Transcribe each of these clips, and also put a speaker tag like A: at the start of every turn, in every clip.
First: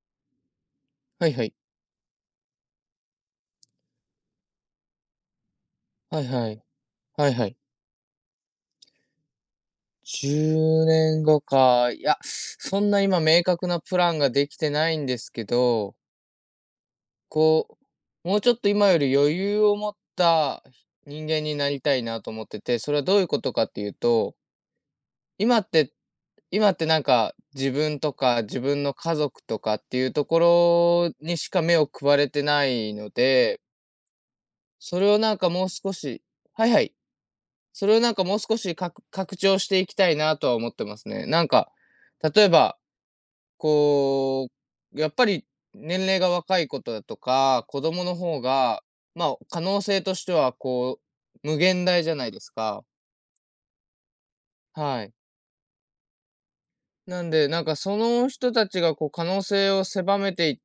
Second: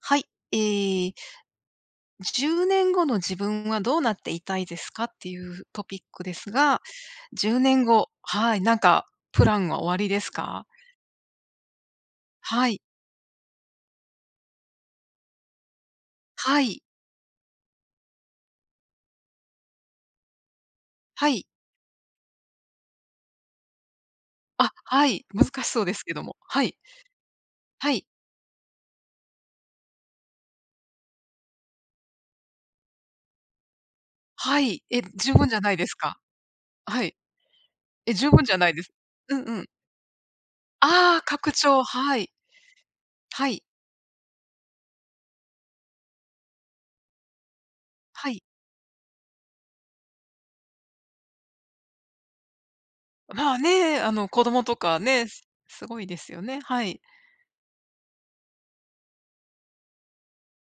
A: はい。えー、
B: はいはい。
A: 10年後の自分はどうなっていたいですかっていうトピッ
B: は
A: ク
B: い
A: で
B: は
A: す
B: い。
A: が、
B: はいは
A: 10
B: い。
A: 年後、はい、なんかプランはおありです
B: 10
A: か？
B: 年後か。いや、
A: はい、
B: そんな今明確なプランができてないんですけど、
A: はい、
B: こもうちょっと今より余裕を持った人
A: は
B: 間
A: い。
B: になりたいなと思ってて、それはどういうことかっていうと、
A: あ、はい、
B: 今
A: 難し
B: っ
A: そう
B: て
A: ですけども。は
B: 今っ
A: い、
B: てなんか自
A: は
B: 分
A: い、
B: とか自分の家族とかっていうところにしか目を配れてないので、
A: はい。
B: そ
A: え、
B: れを
A: 十
B: なん
A: 分
B: か
A: じゃ
B: もう
A: ないで
B: 少
A: すか？
B: しはいはい。
A: はい。
B: それをな
A: え、
B: んか
A: 十
B: もう
A: 分じゃ
B: 少
A: ない
B: し
A: です。う
B: 拡
A: ん
B: 張
A: うん。
B: していきたいなとは思ってます
A: ああ、
B: ね。なん
A: 拡
B: か、
A: 張、はい、
B: 例えば、
A: はい、
B: こやっぱり年齢が若いことだとか、子供の
A: は
B: 方
A: い。
B: が、まあ、可能性としては、無限大じゃないですか。
A: まあね、あの子供とか
B: はい。
A: ね、すごいですよね。
B: なんで、なんかその人たちがこう可能性を狭めてい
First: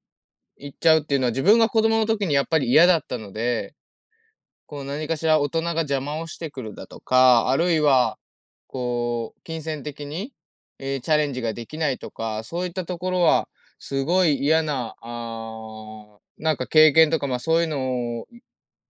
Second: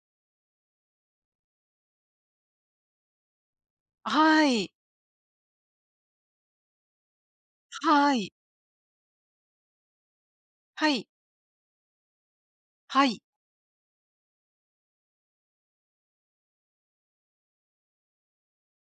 B: いっちゃうっていうのは、自分が子供の時にやっぱり嫌だったので、
A: はい、
B: こう何かしら大人が邪魔をしてくるだとか、あるい
A: は
B: は、
A: い、
B: こう、金銭的に、
A: はい、はい。
B: チャレンジができないとか、そういったと
A: は
B: こ
A: い。
B: ろは、すごい嫌な、なんか経験とか、まあそういうのを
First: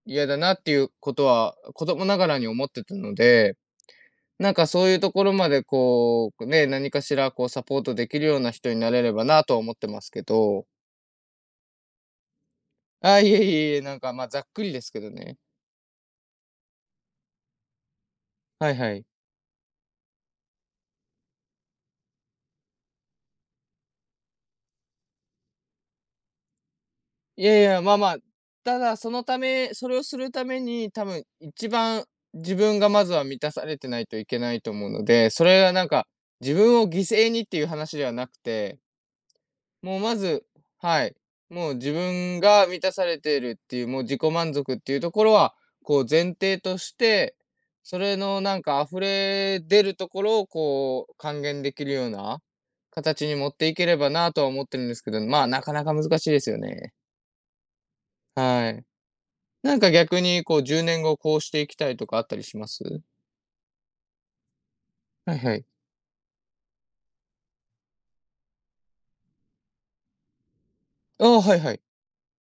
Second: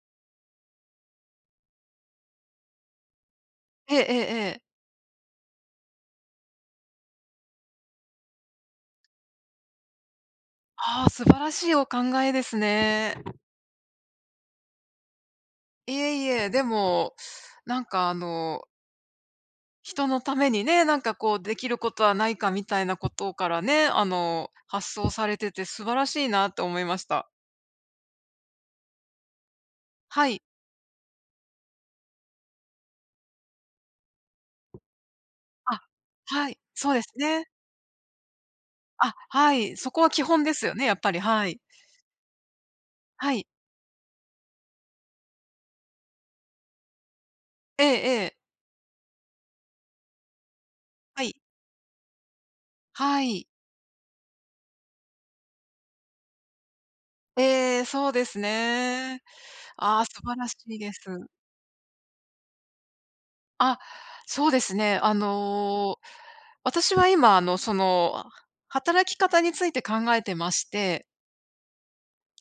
B: 嫌だなっていうことは、子供ながらに思ってたので、
A: えええええ
B: なん
A: え。
B: かそういうところまでこう、ね、何かしらこうサポートできるような人になれればなとは思ってますけど、
A: ああ、素晴らしいお考えですね。
B: あいえいえいえ、なんかまあざっくりですけどね。
A: いえいえ、でも、なんかあの、
B: はいはい。
A: 人のためにね、なんかこうできることはないかみたいなことからね、あの、発想されてて素晴らしいなと思いました。
B: いやいや、まあまあ、ただそのためそれをす
A: は
B: る
A: い。
B: ために、多分一番自分がまずは満たされてないといけないと思うので、それが
A: あ、
B: なんか、
A: は
B: 自
A: い、
B: 分を
A: そう
B: 犠
A: です
B: 牲に
A: ね。
B: っていう話ではなくて、
A: あ、はい、そ
B: も
A: こ
B: う
A: は
B: ま
A: 基本
B: ず
A: ですよね、やっ
B: は
A: ぱ
B: い、
A: り、はい。
B: もう自分が満たされ
A: は
B: てい
A: い。
B: るっていう、もう自己満足っていうところは、こう前提として、
A: え
B: そ
A: え
B: れ
A: ええ。
B: のなんか溢れ出るところをこう
A: はい。
B: 還元できるような
A: は
B: 形に
A: い。
B: 持っていければなとは思ってるんですけど、まあ、なかなか難しいですよね。
A: ええ、そうです
B: はい。
A: ね。
B: なんか
A: ああ、素
B: 逆
A: 晴
B: に
A: らし
B: こう
A: い
B: 10
A: で
B: 年
A: す。
B: 後こうしていきたいとかあったりします？
A: あ、そうですね。あ
B: はいはい。
A: の、私は今、あの、その、働き方について考えてまして、
B: ああ、はいはい。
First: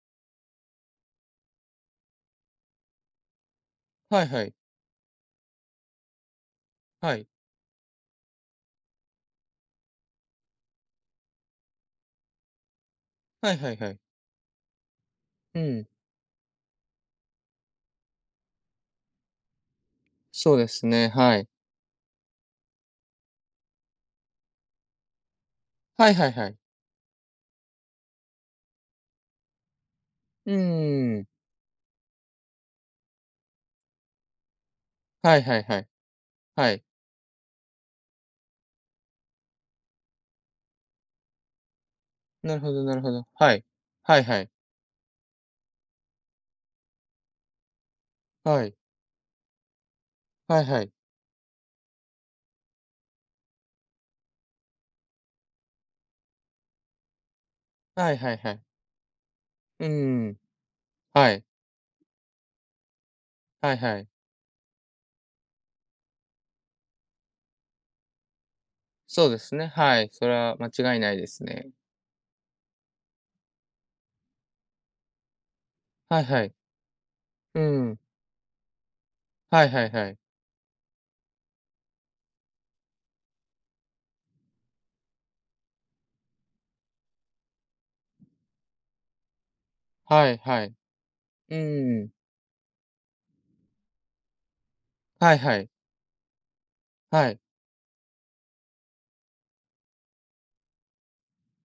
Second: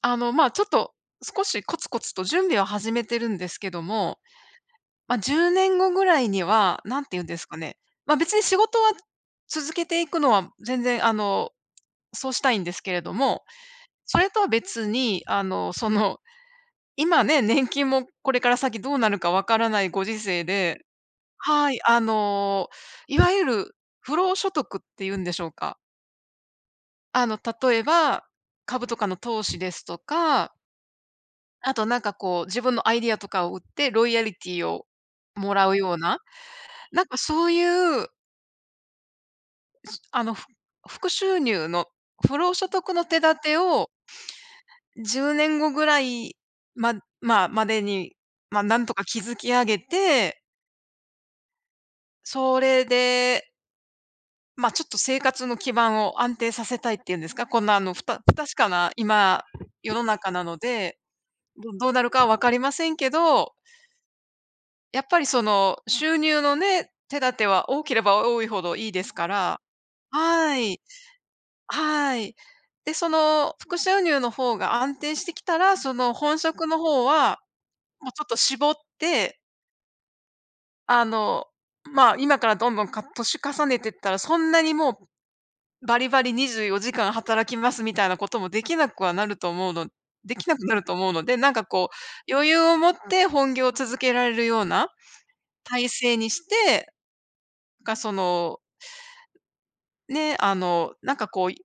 A: あの、まあ、ちょっと少しコツコツと準備は始めてるんですけども、
B: はいはい。
A: まあ、10年後ぐらいには、何て
B: は
A: 言うん
B: い。
A: ですかね、まあ、別に仕事は続けていくのは全然、あの、そうしたいんですけれども、
B: はいはいはい。
A: それとは別に、あ
B: う
A: の、
B: ん。
A: その、今ね、年金もこれから先どうなるかわからないご時世
B: そうで
A: で、
B: すね、はい。
A: はい、あの、いわゆる不労所得っていうんでしょうか。
B: はいはいはい。
A: あの、例えば、株とかの投資ですと
B: う
A: か、
B: ーん。
A: あとなんかこう、自分のアイディアとかを売って、ロイヤリティを
B: はい
A: も
B: はい
A: らう
B: はい。
A: ような、
B: はい。
A: なんかそういう、あの、副収入の不労
B: なる
A: 所
B: ほど
A: 得
B: なる
A: の
B: ほ
A: 手
B: ど。
A: 立
B: は
A: て
B: い。
A: を
B: はいはい。
A: 10年後ぐらいままあ、までに、ま、
B: はい。
A: なんとか築き上げて、
B: はいはい。
A: それでちょっと生活の基盤を安定させたいっていうんですか、こんなあの、
B: はいは
A: 不
B: いは
A: 確
B: い。
A: かな今、
B: うー
A: 世の中
B: ん。
A: なので、
B: はい。
A: どうなるかは分かりませんけど、
B: はいはい。
A: やっぱりその、収入のね、手立ては多ければ多いほどいいですか
B: そうです
A: ら、
B: ね、はい。それは
A: は
B: 間
A: い、
B: 違いないですね。
A: はい。で、その副収入の方が安定してきたら、その
B: はい
A: 本
B: はい。
A: 職の方は、
B: うん。
A: もうちょっと絞って、
B: はいはいはい。
A: あの、まあ、今からどんどん年重ねてったら、そんなにもうバリバリ24時間働きますみたいなこともできなくはなると思うの、
B: は
A: で
B: い
A: きな
B: は
A: く
B: い。
A: なると思うので、なん
B: う
A: かこ
B: ーん。
A: う、余裕を持って本業を続けられるような
B: はいはい。
A: 体制にして、
B: はい。
A: が、その、ね、あの、なんかこう、もう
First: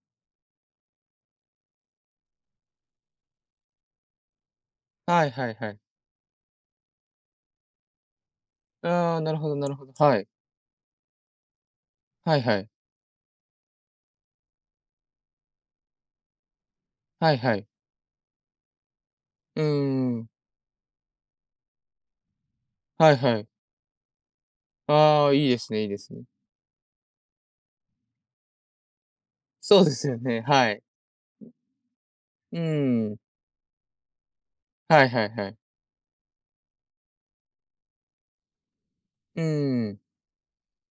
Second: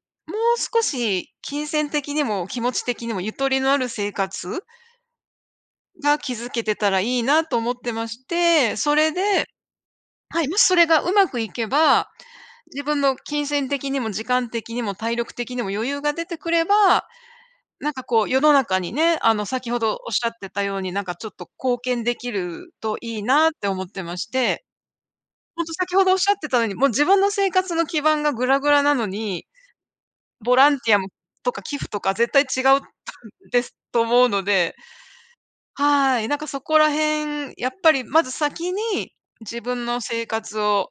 A: 少し金銭的にも気持ち的にもゆとりのある生活
B: はいはいはい。
A: が築けてたらいいなと思ってまして、それ
B: ああ、なる
A: で、
B: ほどなるほど。はい。
A: はい、もしそれがうまくいけば、
B: はいはい。
A: 自分の金銭的にも時間的にも体力的にも余裕が出てくれば、
B: はいはい。
A: なんかこう、世の中にね、あの、
B: うー
A: 先ほどおっしゃ
B: ん。
A: ってたように、なんかちょっと貢献できると
B: はい
A: いい
B: は
A: な
B: い。
A: って思ってまして、
B: ああ、いいで
A: ほん
B: す
A: と
B: ねいい
A: 先
B: で
A: ほど
B: す
A: おっ
B: ね。
A: しゃってたのに、もう自分の生活の基盤がグラグラなのに、
B: そうですよね、
A: ボラ
B: は
A: ン
B: い。
A: ティアもとか寄付とか絶対
B: う
A: 違う
B: ーん。
A: ですと思うので、
B: はいはいはい。
A: はい、なんかそこら辺、やっぱりまず先に、
B: う
A: 自分
B: ー
A: の
B: ん。
A: 生活を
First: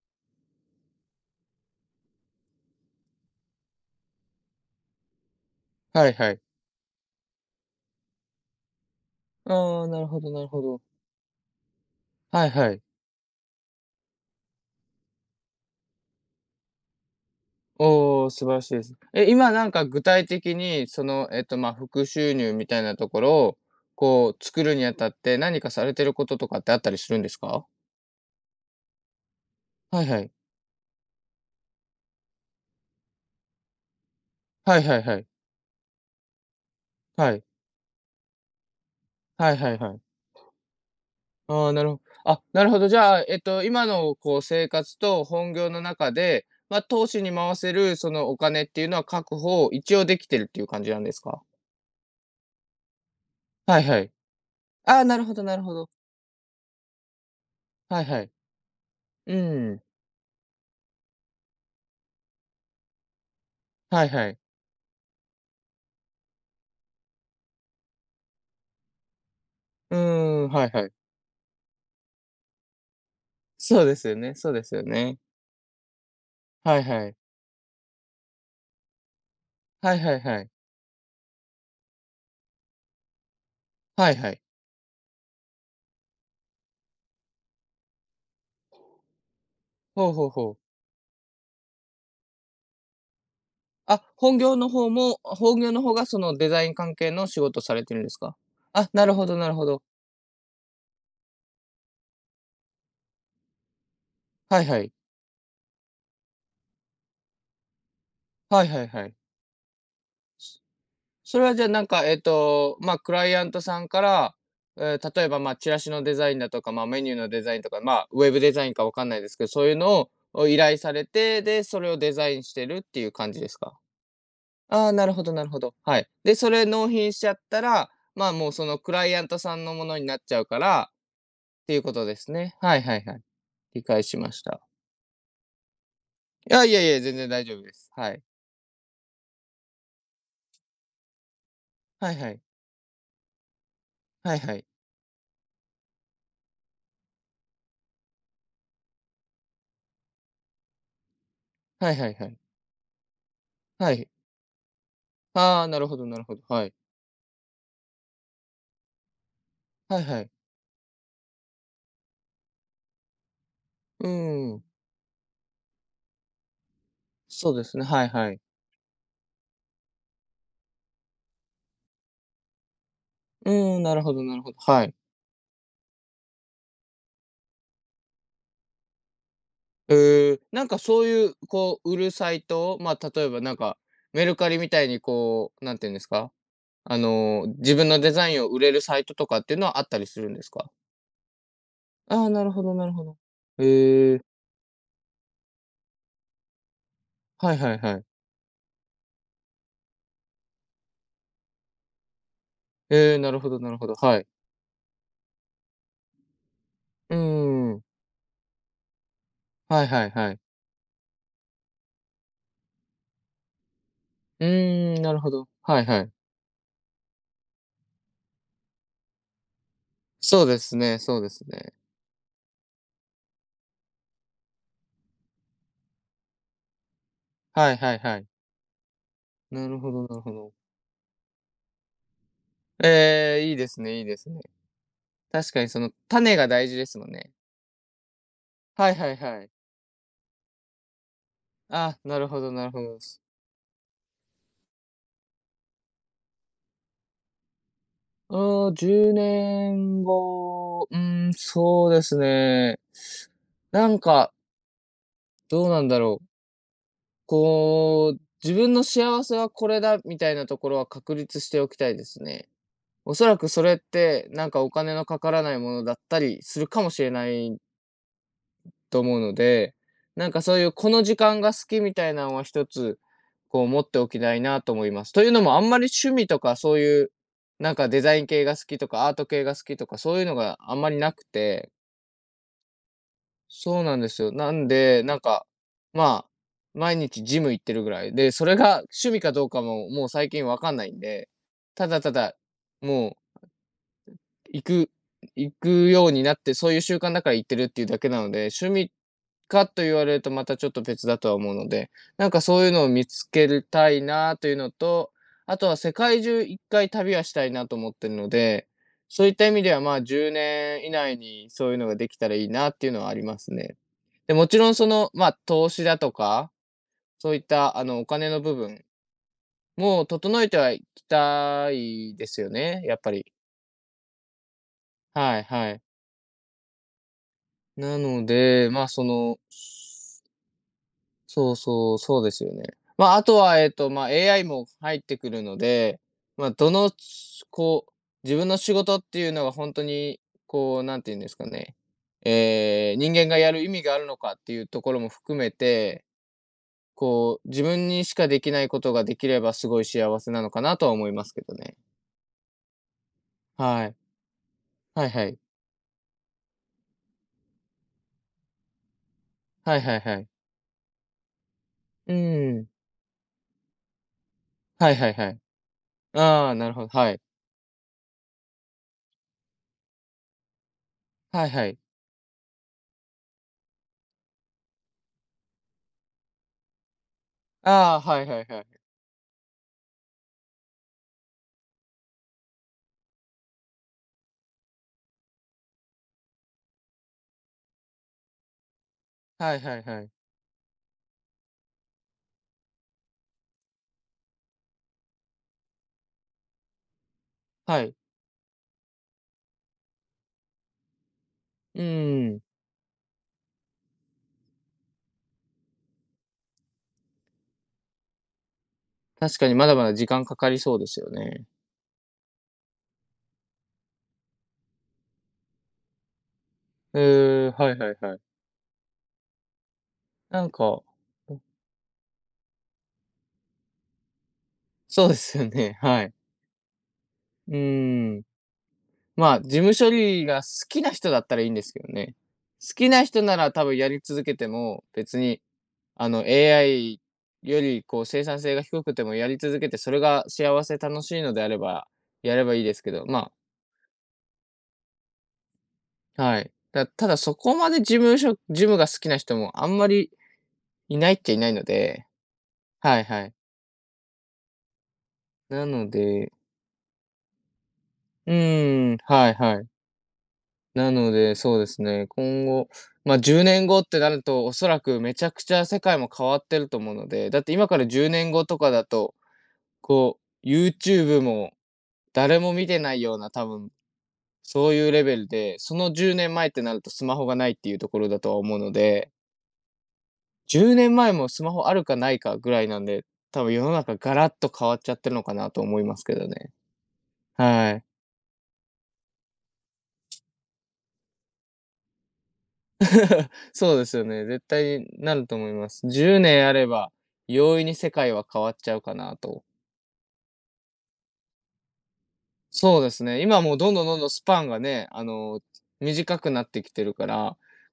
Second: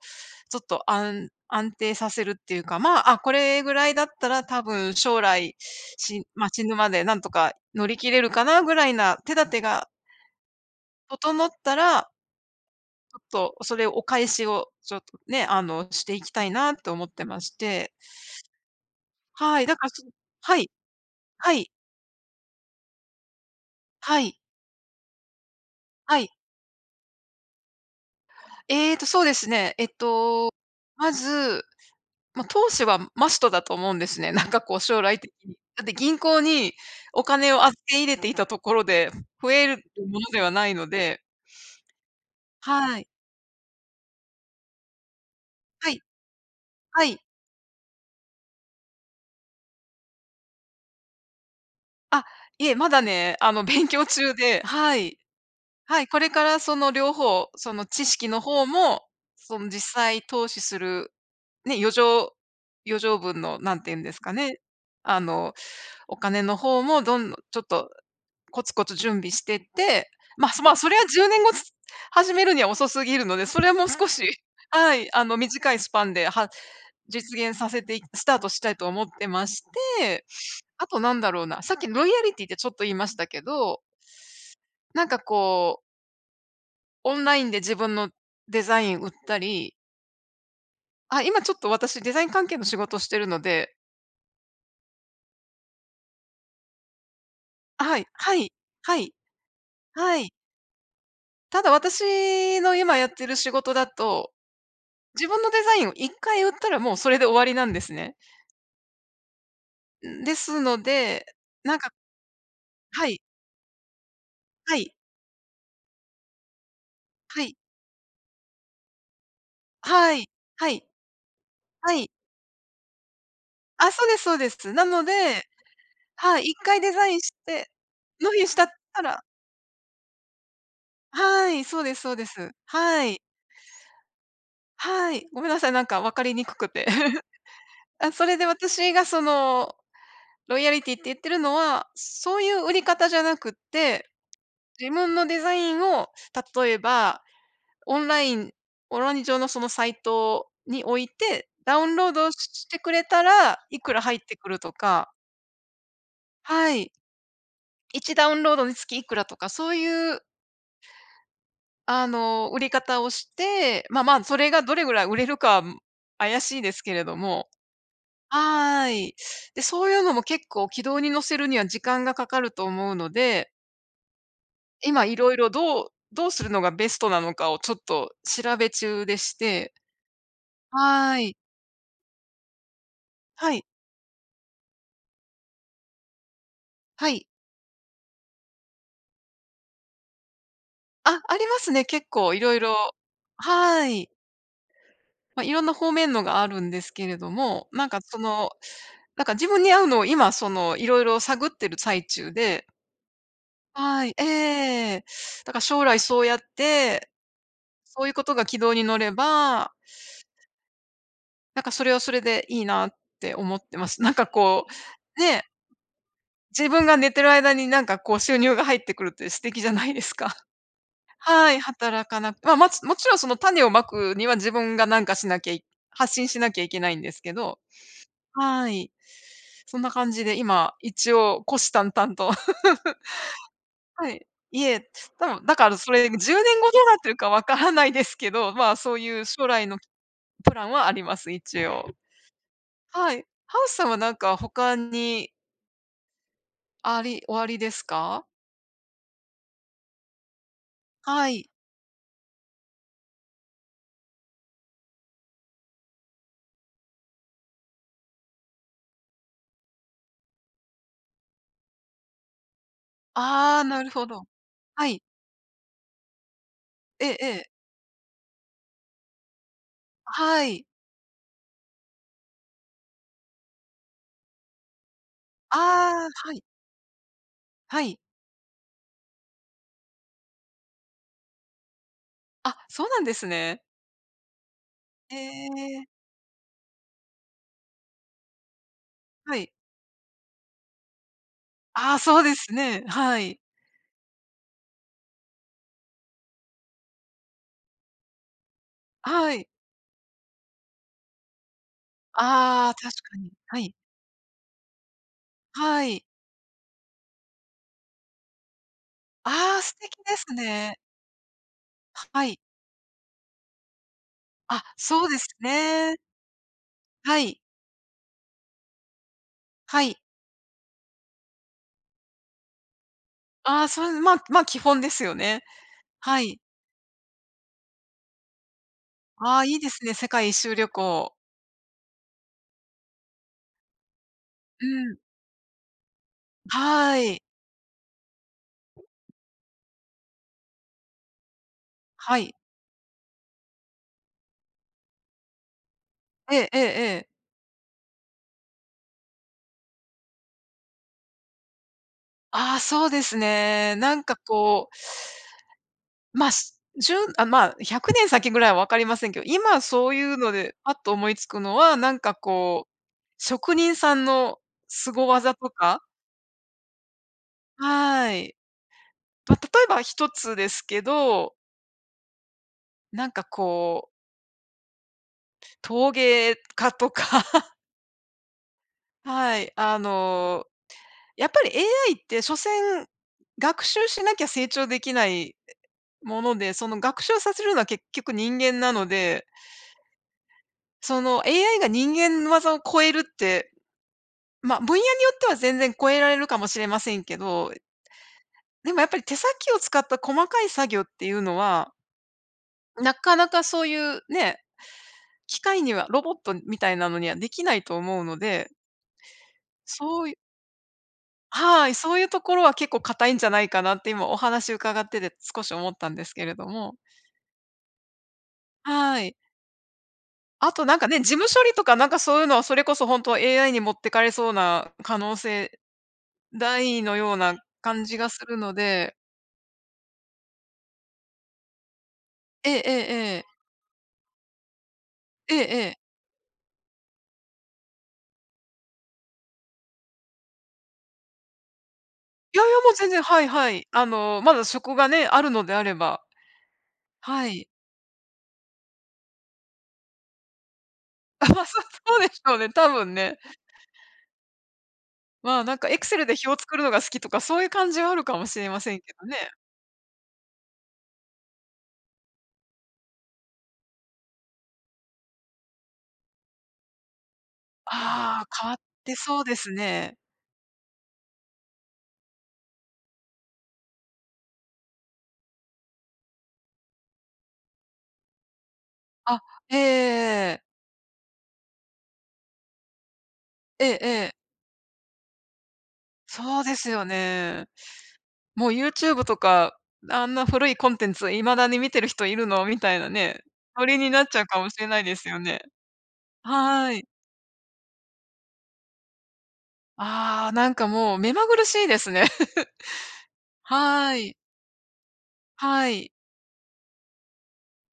A: ちょっと安定させるっていうか、まあ、あ、これぐらいだったら多分将来、
B: はいはい。
A: まあ、死ぬまでなんとか乗り切れるかなぐらいな手立て
B: あ
A: が
B: あ、なるほどなるほど。
A: 整ったら、
B: はいはい。
A: ちょっとそれをお返しをちょっとね、あの、していきたいなと思ってまして。
B: おー素晴らしいです。え、今
A: は
B: な
A: い、
B: ん
A: だか
B: か
A: ら
B: 具
A: そ
B: 体的
A: はい、
B: に、その、
A: は
B: ま
A: い、
B: あ、副収入みたいなところを、
A: は
B: こ
A: い、
B: う作るにあたって、何かされてる
A: は
B: こ
A: い。
B: ととかってあったりするんですか？
A: えーと、そうですね。えっ
B: はいはい。
A: と、まず、ま、投資はマストだと思うんですね。なんかこ
B: は
A: う
B: いは
A: 将
B: いは
A: 来
B: い。
A: 的に。だって銀行にお
B: はい。
A: 金を預け入れていたところで、増
B: はい
A: え
B: はい
A: る
B: はい。
A: ものではないので、
B: ああ、なるほあ、なるほど。
A: は
B: じ
A: い。
B: ゃあ、今のこう生活と本業の
A: はい、
B: 中で、まあ、
A: は
B: 投
A: い。
B: 資に回せるそのお金っていうのは確保、一応できてるっていう感じなんですか？
A: あ、いえ、まだね、あの
B: はい
A: 勉
B: は
A: 強
B: い。
A: 中で、は
B: ああ、な
A: い。
B: るほどなるほど。
A: はい、これからその両方、その
B: はい
A: 知
B: は
A: 識
B: い。
A: の方も、
B: う
A: その
B: ん。
A: 実際投資する、ね、余剰分の何て言うん
B: はい
A: です
B: は
A: か
B: い。
A: ね、あの、お金の方もどんどんちょっとコツコツ準備してっ
B: うー
A: て、ま
B: ん、
A: あ、
B: はい
A: まあ、
B: は
A: そ
B: い。
A: れは10年後始めるには遅すぎるので、それ
B: そう
A: も
B: で
A: 少
B: すよ
A: し、
B: ね そうですよ
A: はい、
B: ね。
A: あの、短いスパンで、
B: はいはい。
A: 実現させていスタートしたいと思ってまし
B: はいはい
A: て、
B: はい。
A: あとなんだろうな、さっきロイヤリティってちょっと言いましたけど、
B: はいはい。
A: なんかこう、オンラインで自分のデザイン売ったり、
B: ほうほうほう。
A: あ、今ちょっと私デザイン関係の仕事をしてるので、
B: あ、本業の方がそのデザイン関係の仕事されて
A: は
B: るん
A: い、
B: です
A: は
B: か？
A: い、
B: あ、
A: は
B: な
A: い、
B: るほどなるほど。
A: はい。ただ私の今やってる仕事だと
B: はいはい。
A: 自分のデザインを1回売ったらもうそれで終わりなんですね。
B: はいはいはい。
A: ん、ですので、
B: それはじゃあ
A: なん
B: なん
A: か、
B: か、まあ、
A: は
B: ク
A: い、
B: ライアントさんから、
A: はい、
B: 例えば、まあ、チラシのデザインだとか、まあ、メニューのデ
A: は
B: ザ
A: い、
B: インとか、まあ、ウェブデザインかわかんないですけど、そういうの
A: はい、
B: を依
A: は
B: 頼
A: い、
B: されて、で、それ
A: は
B: を
A: い。
B: デザインしてるっていう感じですか。
A: あ、そうですそうです。な
B: ああ
A: の
B: な
A: で、
B: るほど、なるほど。はい。で、
A: はい、
B: そ
A: 1
B: れ
A: 回
B: 納
A: デザ
B: 品
A: イン
B: しち
A: し
B: ゃった
A: て、
B: ら、ま
A: 納
B: あ、
A: 品
B: もう
A: した
B: そ
A: っ
B: のク
A: た
B: ライアントさんのものになっちゃうから、
A: はい、
B: ってい
A: そ
B: う
A: う
B: こ
A: です
B: と
A: そう
B: で
A: で
B: す
A: す。
B: ね。はいはい
A: は
B: はい。
A: い、
B: 理解しました。
A: はい。ごめんなさい、なんか分かりに
B: い
A: く
B: や
A: く
B: いや
A: て。
B: いや、全 然大丈夫です。は
A: あ、
B: い。
A: それで私がその、ロイヤリティって言ってるのは、
B: はいは
A: そ
B: い。
A: ういう売り方じゃなくって、
B: はいはい。
A: 自分のデザインを例えばオンラインオンライン上のそのサイトに置いて、ダウ
B: は
A: ン
B: いは
A: ロー
B: いは
A: ド
B: い。
A: してくれたら、い
B: は
A: くら
B: い。
A: 入ってくるとか、
B: ああ、なるほど、なるほど。は
A: は
B: い。
A: い。1ダウンロードにつきいくらとか、そう
B: はい
A: いう
B: はい。
A: あの、売り方をして、まあ
B: う
A: まあ、それ
B: ー
A: が
B: ん。
A: どれぐらい売れるかは怪しいですけれども、
B: そうですね、はいはい。
A: はい。で、そういうのも結構軌道に乗せるには時間がかかると思うので、
B: うーん、なるほどなるほど、はい。
A: 今いろいろどうするのがベストなのかをちょっと調べ中でして。
B: へえー、なんかそう
A: は
B: いう、
A: い。
B: こう、売るサイト、まあ、例えば
A: は
B: なん
A: い。
B: か、メルカリみたいにこう、なんていうんですか、
A: はい。
B: 自分のデザインを売れるサイトとかっていうのはあったりするんですか？
A: あ、ありますね、結
B: ああー、
A: 構い
B: なる
A: ろい
B: ほ
A: ろ。
B: どなるほど。
A: はい。
B: へえー、
A: まあ、いろんな方面のがあるんですけれど
B: はい
A: も、
B: はい
A: なん
B: は
A: か
B: い。
A: その、なんか自分に合うのを今その、いろいろ探ってる最中で、
B: ええ、なるほどなるほど、
A: はい、
B: は
A: え
B: い。
A: え。だから将来そうやって、
B: うーん、
A: そういうことが軌道に乗れば、
B: はいはいはい。
A: なんかそれはそれでいいなって思ってます。なんか
B: う
A: こ
B: ーん、な
A: う、
B: るほ
A: ね、
B: ど、はいはい。
A: 自分が寝てる間になんかこう収入が入ってくるって素敵じゃないですか。
B: そうですねそうです
A: はい、
B: ね。
A: 働かなく、まあ、もちろんその種をまくには自分がなんかしなきゃい発信しなきゃいけないんですけど、
B: はいはいはい。
A: はい。
B: な
A: そ
B: る
A: んな
B: ほどな
A: 感
B: る
A: じ
B: ほ
A: で
B: ど。
A: 今、一応虎視眈々と、
B: ええ、いいですねいい
A: は
B: で
A: い。
B: すね。
A: いえ、多分、
B: 確
A: だ
B: かに
A: から
B: その
A: それ10
B: 種が
A: 年
B: 大
A: 後
B: 事
A: どう
B: で
A: なっ
B: すも
A: て
B: ん
A: るか
B: ね。
A: わからないですけど、まあ、
B: は
A: そ
B: い
A: う
B: はい
A: いう
B: は
A: 将
B: い。
A: 来のプランはあります、一応。
B: あ、なるほどなるほど。
A: は
B: す
A: い。ハウスさんはなんか他におありですか？
B: うん、10年後、うー
A: は
B: ん、
A: い。
B: そうですね。なんか、どうなんだろう。こう、自分の幸せはこれだみたいなところは確立しておきたいですね。おそらく
A: あ
B: そ
A: あ、
B: れっ
A: なるほど。
B: て、なんかお
A: は
B: 金
A: い。
B: のかからないものだったりするかもし
A: え
B: れ
A: え
B: な
A: ええ。
B: いと思うので、なんか
A: は
B: そう
A: い。
B: いうこの時間が好きみたいなのは一つ、こう持っておきたいなと思います。というの
A: あ
B: もあんまり
A: あ、
B: 趣味
A: は
B: と
A: い、
B: かそういう、なん
A: は
B: か
A: い。
B: デザイン系が好きとか、アート系が好きとか、そういうのがあんまりなくて、
A: あ、そうなんですね。
B: そうなんですよ。なんで、
A: え
B: なんか、
A: え。
B: まあ、毎日ジム行ってるぐらいで、それが趣味か
A: は
B: どう
A: い。
B: かも、もう最近わかんないんで、た
A: ああ、
B: だた
A: そうで
B: だ、
A: すね。
B: も
A: は
B: う
A: い。
B: 行く、行くようになって、そういう習慣だから行ってるっていうだけなので、趣味
A: はい。
B: かと言われるとまたちょっと別だとは思うので、なんかそう
A: あ
B: いう
A: あ、
B: のを
A: 確
B: 見
A: か
B: つ
A: に。
B: け
A: は
B: る
A: い。
B: たいなというのと、あとは
A: は
B: 世
A: い。
B: 界中一回旅はしたいなと思ってるので、そういった意
A: ああ、
B: 味で
A: 素
B: は、ま
A: 敵
B: あ、
A: で
B: 10
A: すね。
B: 年以内にそういうのができ
A: は
B: たら
A: い。
B: いいなっていうのはありますね。で、もち
A: あ、
B: ろんそ
A: そう
B: の、
A: です
B: まあ、投資
A: ね。
B: だとか、
A: は
B: そうい
A: い。
B: ったあの、お金の部分
A: はい。
B: も整えてはいきたいですよね、やっぱり。
A: ああ、そう、まあまあ、基本ですよ
B: は
A: ね。
B: いはい。
A: はい。
B: なので、まあ、そ
A: あ
B: の、
A: あ、いいですね、世界一周旅行。
B: そうですよね。まあ、あとは、まあ、AI
A: う
B: も
A: ん。
B: 入ってくるので、まあ、どの、
A: はい。
B: こう、自分の仕事っていうのが本当に、こう、なんて言うんですかね、
A: はい。
B: 人間がやる意味があるのかっていうところも含めて、
A: ええええええ。
B: こう、自分にしかできないことができればすごい幸せなのかなとは思いますけどね。
A: ああ、そうですね。
B: は
A: な
B: い。
A: んかこう
B: はいはい。
A: まあ、す10あ、まあ、10年先ぐらいは分かりませんけど、今
B: はい
A: そう
B: はい
A: い
B: は
A: う
B: い。
A: のでパッと思いつくのは、なん
B: う
A: か
B: ー
A: こ
B: ん。
A: う、職人さんの
B: はい
A: 凄
B: はいは
A: 技
B: い。
A: とか。
B: ああ、なるほど、はい。
A: はい。ま、例えば一つですけど、
B: はいはい。
A: なんかこう、陶芸家とか
B: ああ、はいはいはい。
A: はい、やっぱり AI って所詮、学習しなきゃ成長できないもので、その学習させるのは結局人間なので、
B: はいはいはい。
A: その AI が人間技を超えるって、まあ、分野によっては全然超えられるかもしれませんけど、
B: はい。
A: でもやっぱり手先を使った細かい作業っていうのは、
B: うーん。
A: なかなかそういうね、機械にはロボットみたいなのにはできないと思うので、
B: 確かにまだまだ
A: そ
B: 時
A: ういう
B: 間かかりそうですよね。
A: はい、そういうところは結構硬いんじゃないかなって今お話伺ってて少し思ったんですけれども。
B: うーん、はいはいはい。
A: はい。
B: な
A: あ
B: ん
A: となん
B: か、
A: かね、事務処理とかなんかそういうのはそれこそ本当 AI に持ってかれそうな可
B: そう
A: 能
B: ですよ
A: 性
B: ね、はい。
A: 大のような
B: う
A: 感じが
B: ー
A: す
B: ん。
A: るので。
B: まあ、事務処理が好きな人だったらいいんですけどね。
A: ええ
B: 好きな
A: え
B: 人
A: え。
B: なら多分やり続けても、別
A: え
B: に、
A: えええ。
B: AI よりこう生産性が低くてもやり続けて、それが幸せ楽しいのであれば、や
A: い
B: れ
A: やい
B: ば
A: や、
B: いい
A: もう
B: です
A: 全
B: け
A: 然、
B: ど、
A: はい
B: ま
A: はい。あの、まだ職がね、あるのであれば、
B: あ、はい。ただ
A: は
B: そ
A: い。
B: こまで事務が好きな人もあんまりいない っ
A: あ、
B: ちゃい
A: ま、
B: な
A: そ
B: いの
A: そう
B: で、
A: でしょうね、多分
B: はい
A: ね。
B: はい。
A: まあ、なん
B: な
A: かエク
B: の
A: セルで表を
B: で
A: 作るのが好きとか、そういう感じはあるかも
B: う
A: しれませんけ
B: ーん、
A: どね。
B: はいはい。なので、そうですね、今後、ま、あ10年後ってなると、おそらくめちゃくちゃ世界も変わってると思うので、だって今から10
A: あ
B: 年
A: あ、
B: 後
A: 変わっ
B: とかだ
A: て
B: と、
A: そうですね。
B: こう、YouTube も誰も見てないような多分、そういうレベルで、その10年前ってなるとスマホがないっていうところだとは思うので、
A: あ、ええええええ。
B: 10年前もスマホあるかないかぐらいなんで、多分世
A: え
B: の
A: ええ
B: 中
A: え。
B: ガラッと変わっちゃってるのかなと思いますけど
A: そう
B: ね。
A: ですよね。
B: はい。
A: もう YouTube とか、あんな古いコンテンツ未だに見てる人いるのみたいなね、ノ
B: そう
A: リ
B: で
A: に
B: す
A: な
B: よ
A: っちゃ
B: ね。
A: うか
B: 絶
A: もしれない
B: 対
A: です
B: な
A: よ
B: ると
A: ね。
B: 思います。10年あれ
A: はい。
B: ば、容易に世界は変わっちゃうかなと。
A: ああ、なんかもう目まぐるしいですね。
B: そうですね。今もうどんどん
A: は
B: どんどん
A: い。
B: スパンがね、
A: はい。
B: 短くなってきてるから、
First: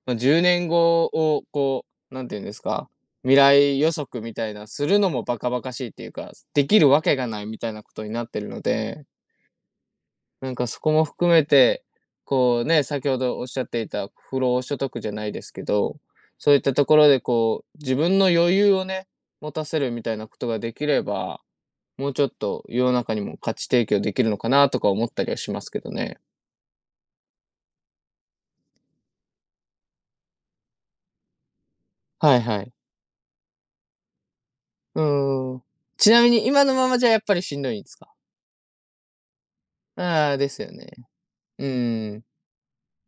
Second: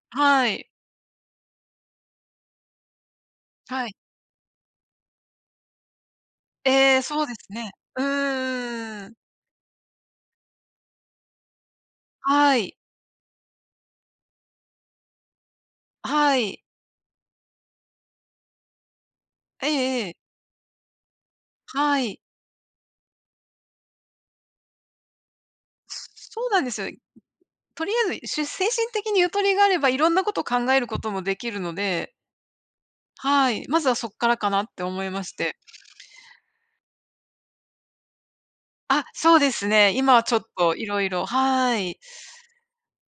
B: まあ、10
A: は
B: 年
A: い。
B: 後をこう、なんていうんですか、未来
A: は
B: 予
A: い。
B: 測みたいなするのもバカバカしいっていうか、できる
A: ええ、
B: わけ
A: そう
B: が
A: で
B: ない
A: す
B: みた
A: ね。
B: いなこ
A: う
B: とになってるので、
A: んん
B: なんかそこも含めて、
A: は
B: こう
A: い。
B: ね、先ほどおっしゃっていた不労所得じゃないですけど、
A: は
B: そういっ
A: い。
B: たところでこう、自分の余裕をね、持た
A: え
B: せるみ
A: ええ
B: た
A: え。
B: いなことができれば、
A: は
B: もう
A: い。
B: ちょっと世の中にも価値提供できるのかなとか思ったりはしますけどね。
A: そうなんですよ。とりあえず、精神的にゆとりがあれば、いろんなこと考えることもできるので、
B: はいはい。
A: はい、まずはそっからかなって
B: う
A: 思いまし
B: ー
A: て。
B: ん。ちなみに今のままじゃやっぱりしんどいんですか？
A: あ、そうですね。今は
B: あ
A: ちょ
B: あ、
A: っ
B: ですよ
A: とい
B: ね。
A: ろいろ
B: う
A: はい。
B: ーん。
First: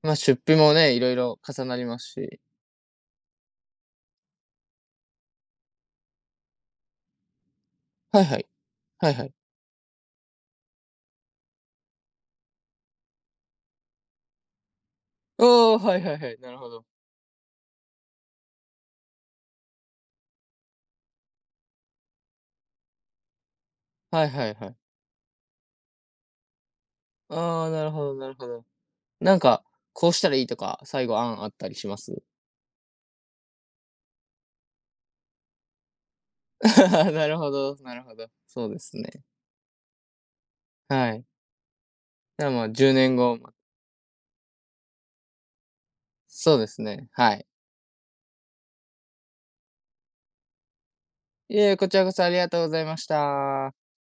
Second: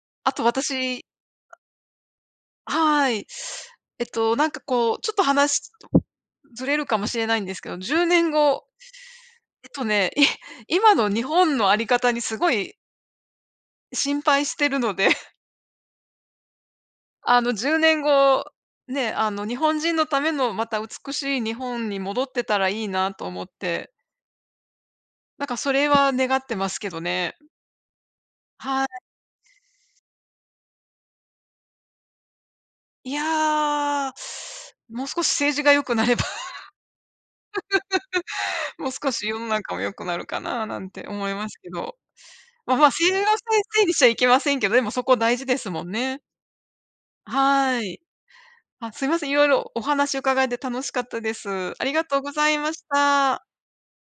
B: ま、
A: あ
B: 出
A: と
B: 費もね、
A: 私
B: 色々重なりますし。
A: はい。なんかこう、ちょっと話ずれるかもしれないんですけど、10年
B: はいはい。
A: 後
B: はいはい。
A: えっとね、い 今の日本のあり方にすごい心配してるので、
B: おお、はいはいはい、なるほど。
A: あの10年後、ね、あの日本人のためのまた美しい日本に戻ってたらいいなと思って、
B: はいはいはい。
A: なんかそれは願ってますけどね。
B: ああ、なるほどなるほど。
A: はい。
B: なんか、こうしたらいいとか、最後案あったりします？
A: いやー、もう少し政治が良くなれば
B: なるほどなるほど。そう で
A: もう
B: す
A: 少
B: ね。
A: し世の中も良くなるかななんて
B: はい。
A: 思いますけど。
B: じゃあまあ、
A: まあまあ、
B: 10年
A: 政治の
B: 後
A: せいにしちゃいけませんけど、でもそこ大事ですもんね。
B: そうですね、はい。
A: はい。あ、すいません、いろいろお話伺えて楽しかったです。
B: いえ、
A: あ
B: こ
A: り
B: ち
A: が
B: らこ
A: とう
B: そあ
A: ご
B: りが
A: ざい
B: とうご
A: ま
B: ざ
A: し
B: いまし
A: た。
B: た。